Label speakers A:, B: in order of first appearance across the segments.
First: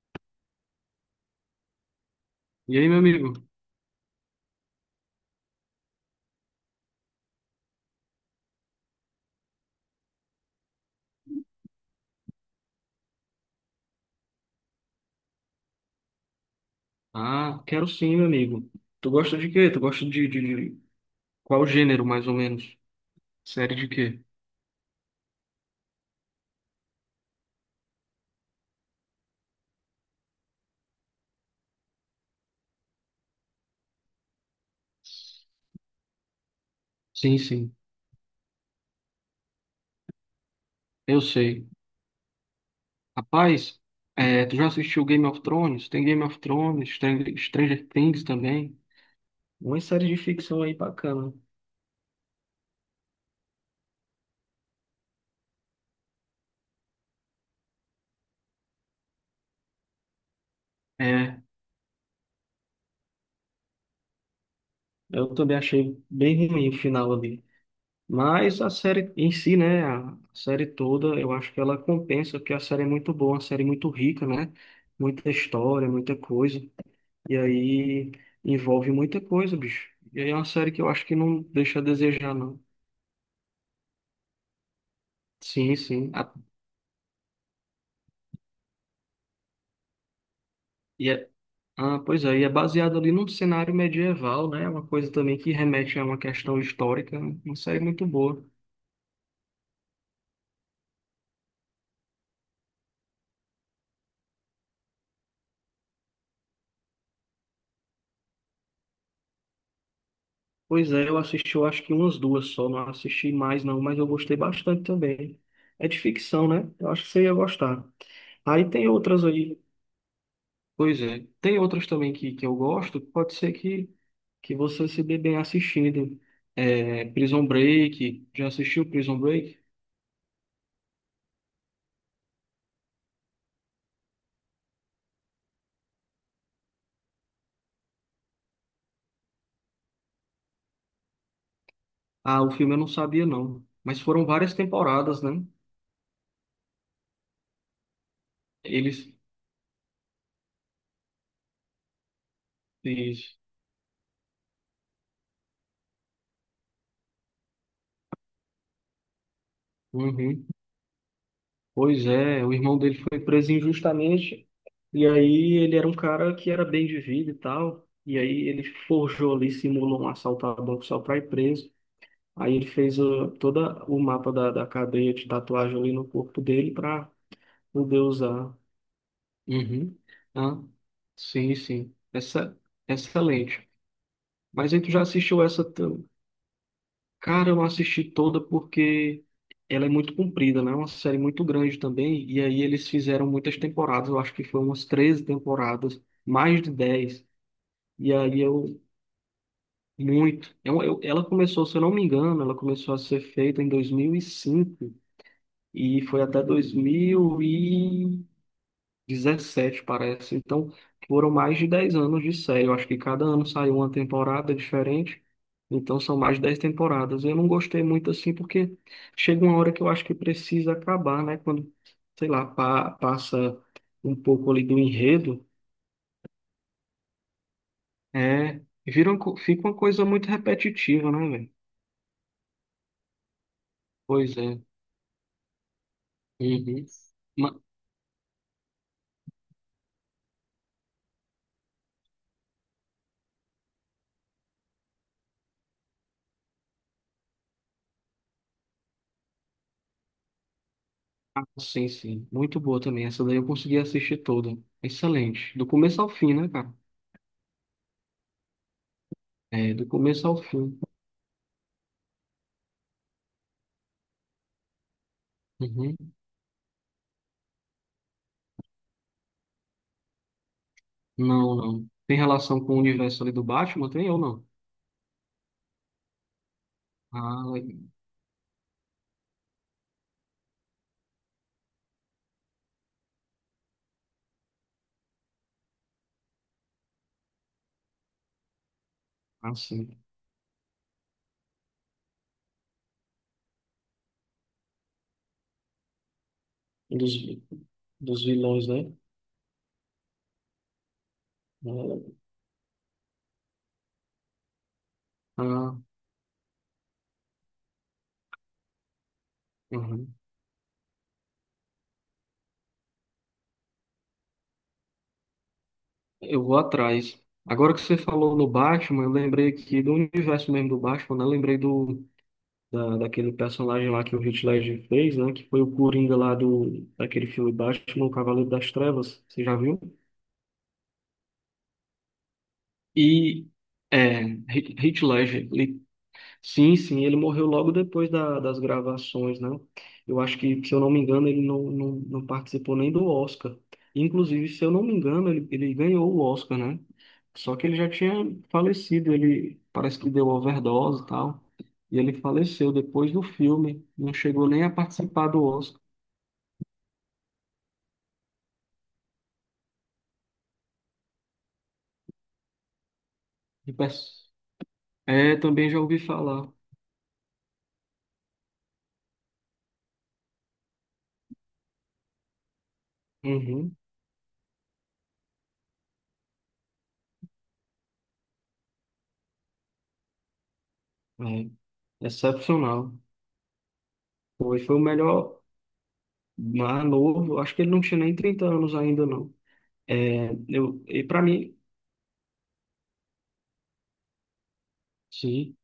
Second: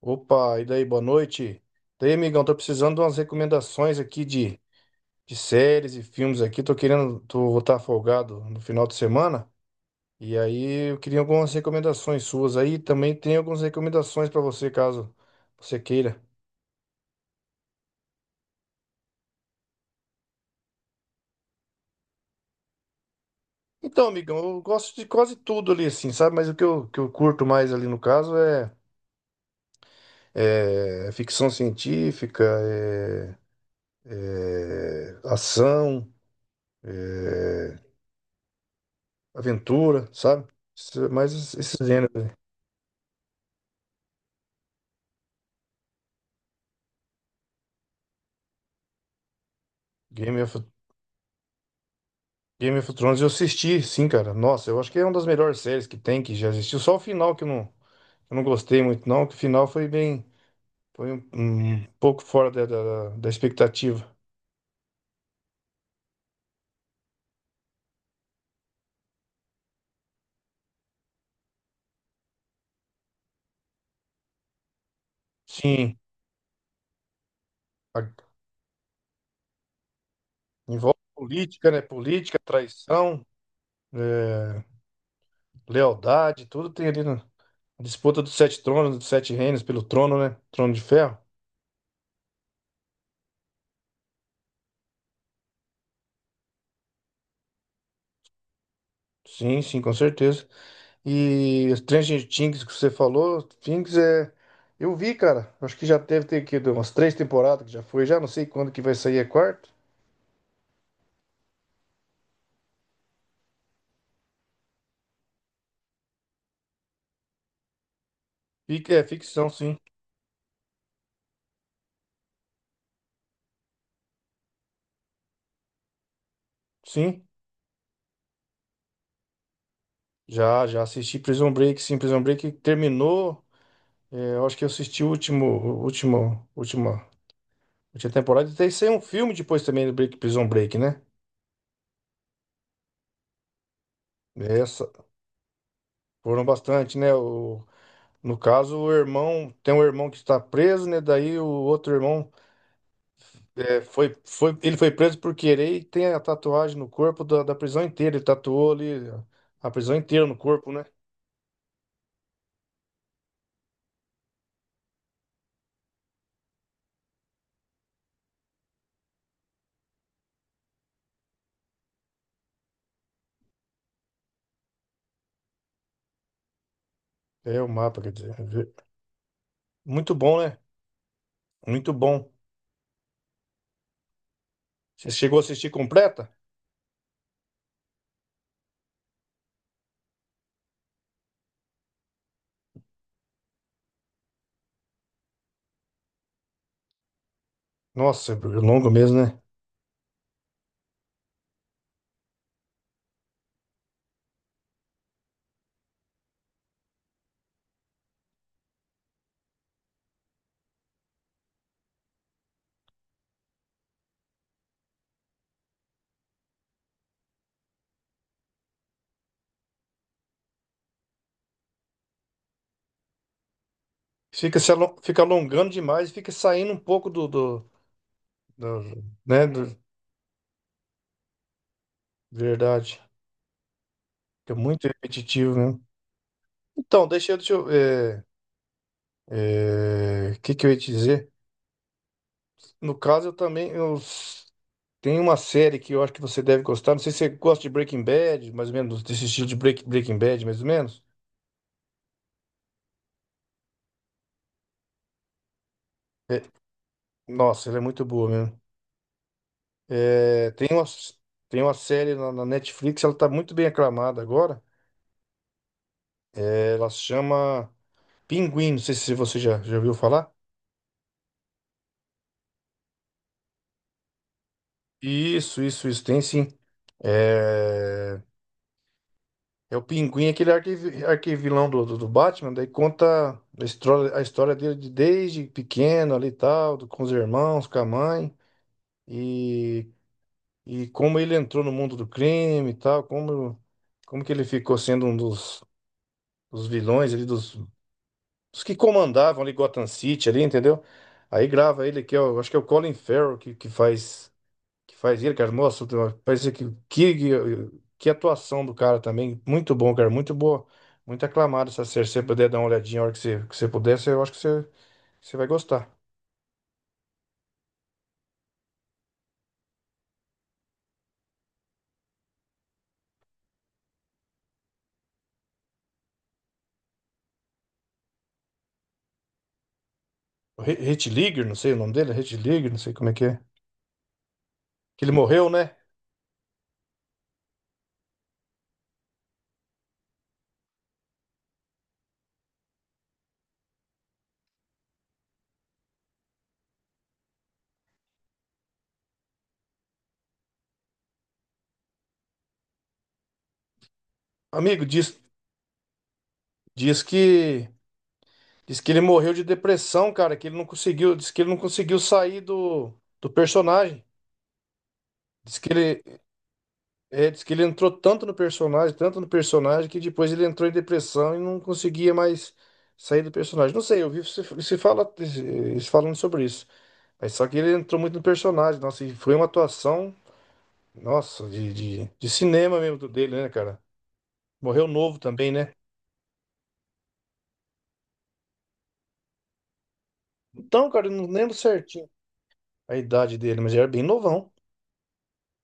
A: Opa, e daí, boa noite. Daí, amigão, tô
B: E aí,
A: precisando
B: meu
A: de umas
B: amigo?
A: recomendações aqui de séries e filmes aqui. Vou estar folgado no final de semana. E aí, eu queria algumas recomendações suas aí. Também tem algumas recomendações pra você, caso você queira.
B: Ah, quero sim, meu amigo. Tu gosta de quê? Tu gosta de qual gênero, mais ou menos? Série de
A: Então,
B: quê?
A: amigão, eu gosto de quase tudo ali, assim, sabe? Mas que eu curto mais ali no caso é ficção científica, é, é ação.
B: Sim, sim,
A: é, Aventura, sabe?
B: eu
A: Mas
B: sei.
A: esses gêneros,
B: Rapaz, tu já assistiu Game of Thrones? Tem Game of Thrones, Stranger Things também. Uma série de
A: Game
B: ficção
A: of,
B: aí bacana.
A: Game of Thrones, eu assisti, sim, cara. Nossa, eu acho que é uma das melhores séries que tem, que já existiu. Só o final que eu não gostei muito, não, que o final foi bem, foi
B: É,
A: um pouco fora da expectativa.
B: eu também achei bem ruim o final ali. Mas a série em si, né? A série toda, eu acho que ela compensa, porque a série é muito boa, uma série muito rica, né? Muita história,
A: Sim,
B: muita coisa. E aí
A: a-
B: envolve muita coisa, bicho. E aí é uma série que eu
A: envolve
B: acho que não
A: política,
B: deixa
A: né?
B: a desejar,
A: Política,
B: não.
A: traição, é,
B: Sim, sim.
A: lealdade, tudo tem ali na disputa dos sete tronos, dos sete reinos pelo trono, né? Trono de
B: E
A: ferro.
B: é- ah, pois é, e é baseado ali num cenário medieval, né? Uma coisa também que remete a uma questão histórica, né? Uma série muito boa.
A: Sim, sim, com certeza. E Stranger Things que você falou, Things é. Eu vi, cara. Acho que já deve ter aqui umas três temporadas que já foi, já não sei quando que vai sair a quarta.
B: Pois é, eu assisti, eu acho que umas duas só, não assisti mais não, mas eu gostei bastante também. É de ficção, né? Eu acho que você ia gostar. Aí tem
A: É
B: outras
A: ficção,
B: aí.
A: sim.
B: Pois é. Tem outras também que eu gosto, pode ser que você se dê bem assistindo. É,
A: Sim.
B: Prison Break, já assistiu Prison Break?
A: Já assisti Prison Break, sim. Prison Break terminou. É, eu acho que eu assisti última temporada. E tem saiu um filme depois também do Break, Prison Break, né?
B: Ah, o filme eu não sabia não, mas foram várias
A: Essa,
B: temporadas, né?
A: Foram bastante, né? No caso, o
B: Eles...
A: irmão. Tem um irmão que está preso, né? Daí o outro irmão.
B: eles-
A: É, ele foi preso por querer e tem a tatuagem no corpo da prisão inteira. Ele tatuou ali a prisão inteira no
B: Uhum.
A: corpo, né?
B: Pois é, o irmão dele foi preso injustamente, e aí ele era um cara que era bem de vida e tal, e aí ele forjou ali, simulou um assalto a banco só para ir preso. Aí ele fez todo o mapa da cadeia de tatuagem ali no corpo dele para
A: É o
B: poder
A: mapa, quer dizer.
B: usar. Uhum.
A: Muito bom, né?
B: Ah, sim,
A: Muito
B: sim.
A: bom.
B: Excelente. Mas aí tu já
A: Você chegou a
B: assistiu essa?
A: assistir completa?
B: Cara, eu não assisti toda porque ela é muito comprida, né? É uma série muito grande também. E aí eles fizeram muitas temporadas. Eu acho que foram umas 13 temporadas, mais de dez. E
A: Nossa, é
B: aí eu,
A: longo mesmo, né?
B: Muito. Ela começou, se eu não me engano, ela começou a ser feita em 2005 e foi até 2017 parece. Então, foram mais de 10 anos de série. Eu acho que cada ano saiu uma temporada diferente. Então, são mais de 10 temporadas. Eu não gostei muito assim, porque chega uma hora que eu acho que precisa acabar, né? Quando, sei lá, passa um pouco
A: Fica,
B: ali
A: se
B: do
A: alo- Fica
B: enredo,
A: alongando demais, fica saindo um pouco
B: é,
A: do- né?
B: fica uma coisa muito repetitiva, né, velho?
A: Verdade.
B: Pois
A: Fica
B: é.
A: muito repetitivo mesmo.
B: Uhum.
A: Então, Deixa
B: Ma-
A: eu é, é, o que, que eu ia te dizer? No caso, eu também. Eu, tem uma série que eu acho que você deve gostar. Não sei se você gosta de Breaking Bad, mais ou menos, desse estilo de Breaking Bad, mais ou menos.
B: ah, sim, sim. Muito boa também. Essa daí eu consegui assistir toda. Excelente. Do começo ao fim,
A: É,
B: né, cara?
A: nossa, ela é muito boa mesmo.
B: É, do começo ao
A: É,
B: fim.
A: tem uma série na Netflix, ela tá muito bem aclamada agora.
B: Uhum.
A: É, ela se chama Pinguim, não sei se já ouviu falar.
B: Não, não. Tem relação com o universo ali do Batman, tem ou não?
A: Isso, tem sim.
B: Ah, legal.
A: É, é o Pinguim, aquele arquivilão do Batman, daí conta a história dele de desde pequeno ali e tal, com os irmãos, com a mãe.
B: Ah,
A: E,
B: sim.
A: e como ele entrou no mundo do crime e tal, como, como que ele ficou sendo um dos vilões
B: Dos,
A: ali,
B: dos
A: dos
B: vilões,
A: que
B: né?
A: comandavam ali Gotham City ali, entendeu? Aí
B: Ah,
A: grava ele, que
B: legal.
A: é o, acho que é o Colin Farrell que faz ele, cara,
B: Ah,
A: nossa, parece que, que que atuação do cara também, muito bom, cara,
B: uhum.
A: muito boa, muito aclamado essa série, se você puder dar uma olhadinha a hora que que você puder, eu acho que você vai gostar.
B: Eu vou atrás. Agora que você falou no Batman, eu lembrei aqui do universo mesmo do Batman, né? Eu lembrei da, daquele personagem lá que o Heath Ledger fez, né? Que foi o Coringa lá do, daquele filme Batman, o Cavaleiro das Trevas. Você já viu?
A: Hitler, não sei o nome dele, Hitler, não sei como é.
B: E é, Heath
A: Que ele morreu,
B: Ledger.
A: né?
B: Sim, sim, ele morreu logo depois da- das gravações, né? Eu acho que, se eu não me engano, ele não participou nem do Oscar. Inclusive, se eu não me engano, ele ganhou o Oscar, né? Só que ele já tinha falecido, ele parece que deu overdose e tal. E ele faleceu depois do filme, não chegou nem a
A: Amigo,
B: participar do Oscar.
A: diz que diz que ele morreu de depressão, cara, que ele não conseguiu, diz que ele não conseguiu sair do
B: E
A: personagem.
B: pers- É,
A: Diz que
B: também já
A: ele
B: ouvi falar.
A: é, diz que ele entrou tanto no personagem que depois ele entrou em depressão e não conseguia mais sair do personagem.
B: Uhum,
A: Não sei, eu vi se fala se falando sobre isso. Mas só que ele entrou muito no personagem, nossa, e foi uma atuação, nossa,
B: é.
A: de cinema
B: Excepcional.
A: mesmo do dele, né, cara?
B: Foi o
A: Morreu novo
B: melhor,
A: também, né?
B: mais novo, acho que ele não tinha nem 30 anos ainda, não.
A: Então,
B: E
A: cara, eu
B: para
A: não lembro
B: mim,
A: certinho a idade dele, mas ele era bem novão.
B: sim.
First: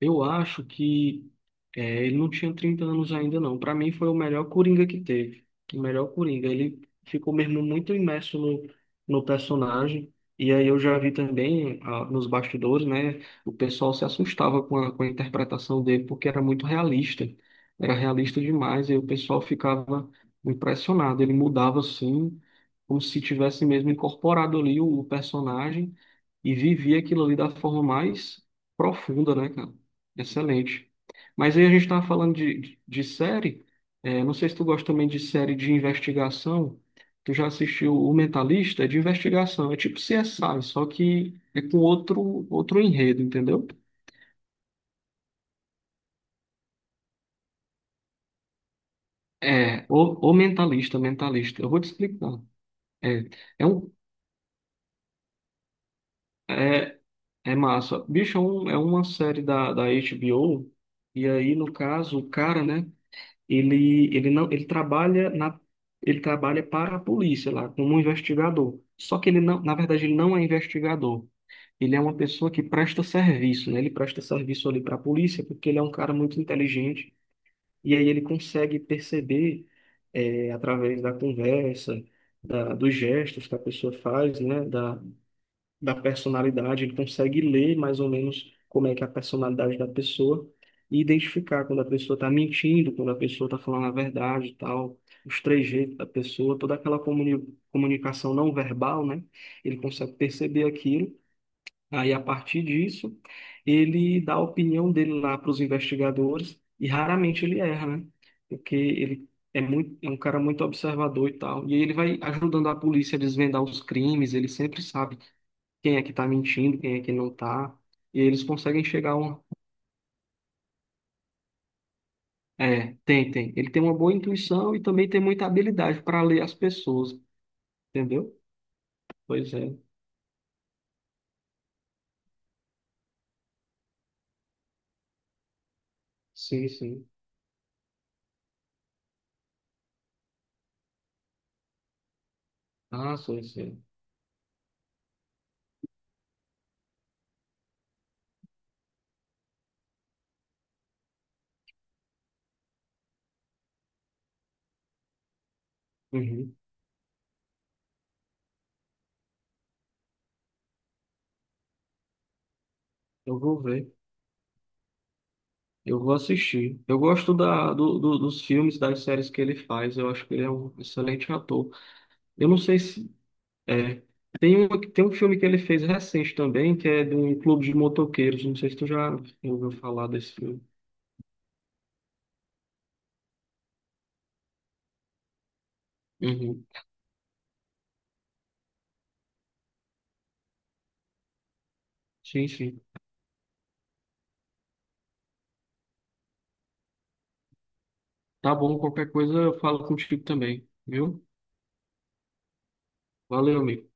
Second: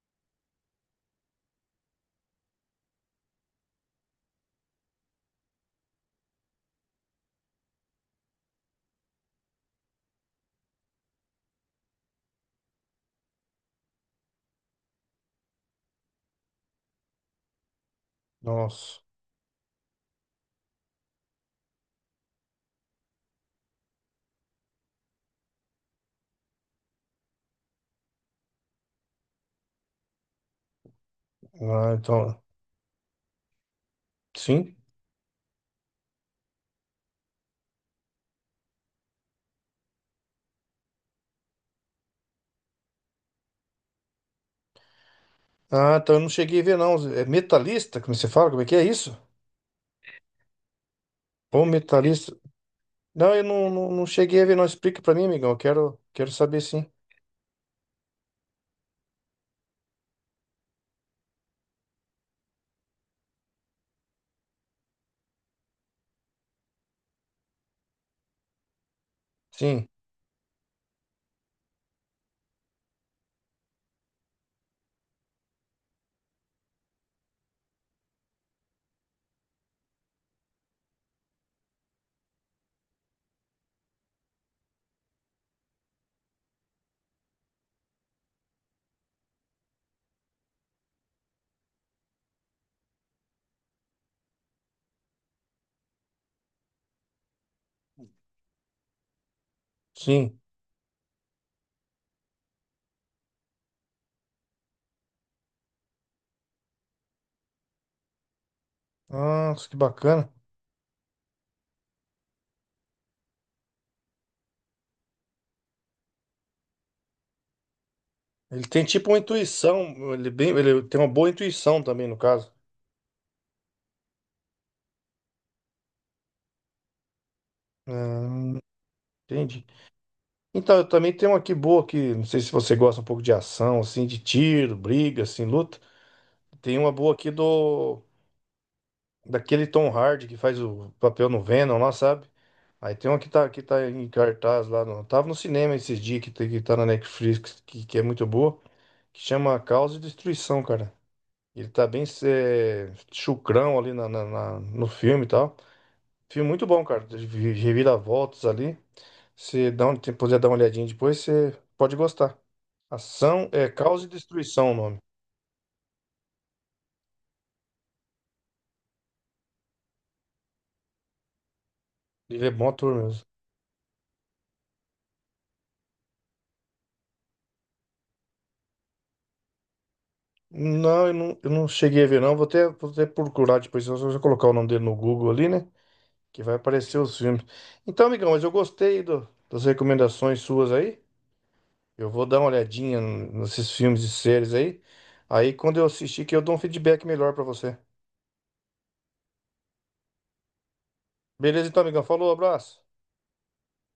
B: Eu acho que é, ele não tinha 30 anos ainda, não. Para mim, foi o melhor Coringa que teve. O melhor Coringa. Ele ficou mesmo muito imerso no personagem. E aí eu já vi também nos bastidores, né? O pessoal se assustava com a interpretação dele, porque era muito realista. Era realista demais. E
A: Nossa.
B: o pessoal ficava impressionado. Ele mudava assim, como se tivesse mesmo incorporado ali o personagem e vivia aquilo ali da forma mais profunda, né, cara? Excelente. Mas aí a gente
A: Ah,
B: estava falando
A: então,
B: de série. É, não sei se tu
A: sim.
B: gosta também de série de investigação. Tu já assistiu O Mentalista? É de investigação. É tipo CSI, só que é com outro, outro enredo, entendeu?
A: Ah, então eu não cheguei a ver, não. É metalista, como você fala? Como é que é isso?
B: O Mentalista, Mentalista.
A: Ou
B: Eu vou te
A: metalista?
B: explicar. É,
A: Não,
B: é, um,
A: não cheguei a ver, não. Explica pra mim, amigão. Eu quero, quero saber, sim.
B: é, é massa. Bicho, é uma série da HBO. E aí, no caso, o cara, né? ele não, ele trabalha na, ele trabalha para a polícia lá, como um investigador. Só que ele não, na
A: Sim,
B: verdade, ele não é investigador. Ele é uma pessoa que presta serviço, né? Ele presta serviço ali para a polícia porque ele é um cara muito inteligente e aí ele consegue perceber através da conversa, dos gestos que a pessoa faz, né? Da personalidade, ele consegue ler mais ou menos como é que é a personalidade da pessoa e identificar quando a pessoa está mentindo, quando a pessoa está falando a verdade e tal, os trejeitos da pessoa, toda aquela comunicação não verbal, né? Ele consegue
A: sim.
B: perceber aquilo. Aí, a partir disso, ele dá a opinião dele lá para os investigadores e raramente ele erra, né? Porque ele é
A: Nossa, que
B: muito, é um
A: bacana.
B: cara muito observador e tal. E aí ele vai ajudando a polícia a desvendar os crimes, ele sempre sabe quem é que tá mentindo, quem é que não tá. E eles
A: Ele
B: conseguem
A: tem tipo
B: chegar a
A: uma
B: um.
A: intuição. Ele, é bem, ele tem uma boa intuição também, no caso.
B: É, tem, tem. Ele tem uma boa intuição e também tem muita habilidade para ler as pessoas, entendeu?
A: Ah,
B: Pois
A: entendi.
B: é.
A: Então, eu também tenho uma aqui boa que não sei se você gosta um pouco de ação, assim, de tiro, briga, assim, luta.
B: Sim,
A: Tem uma
B: sim.
A: boa aqui do... Daquele Tom Hardy que faz o papel no Venom lá, sabe? Aí tem
B: Ah,
A: uma
B: sim,
A: que
B: sim.
A: tá em cartaz lá no. Tava no cinema esses dias que tá na Netflix, que é muito boa, que chama Caos e Destruição, cara. Ele tá bem é, chucrão ali no filme e tal. Filme
B: Uhum.
A: muito bom, cara. Reviravoltas ali. Se dá um, Se puder dar uma olhadinha depois, você pode gostar.
B: Eu
A: Ação
B: vou
A: é
B: ver.
A: Caos e Destruição o nome.
B: Eu vou assistir. Eu gosto dos filmes, das séries que ele faz. Eu acho que ele é um excelente ator.
A: Ele
B: Eu
A: é
B: não
A: bom
B: sei
A: ator
B: se.
A: mesmo.
B: É. Tem um filme que ele fez recente também, que é de um clube de motoqueiros. Não sei se tu já ouviu falar desse filme.
A: Não, eu não cheguei a ver, não. Vou até procurar depois. Eu vou colocar o nome dele no Google ali, né? Que vai
B: Uhum.
A: aparecer os filmes. Então, amigão, mas eu gostei das recomendações suas aí. Eu vou dar uma
B: Sim, sim.
A: olhadinha nesses filmes e séries aí. Aí, quando eu assistir, que eu dou um feedback melhor pra você.
B: Tá bom, qualquer coisa eu falo contigo também, viu?
A: Beleza, então, amigão. Falou, abraço.
B: Valeu, amigo.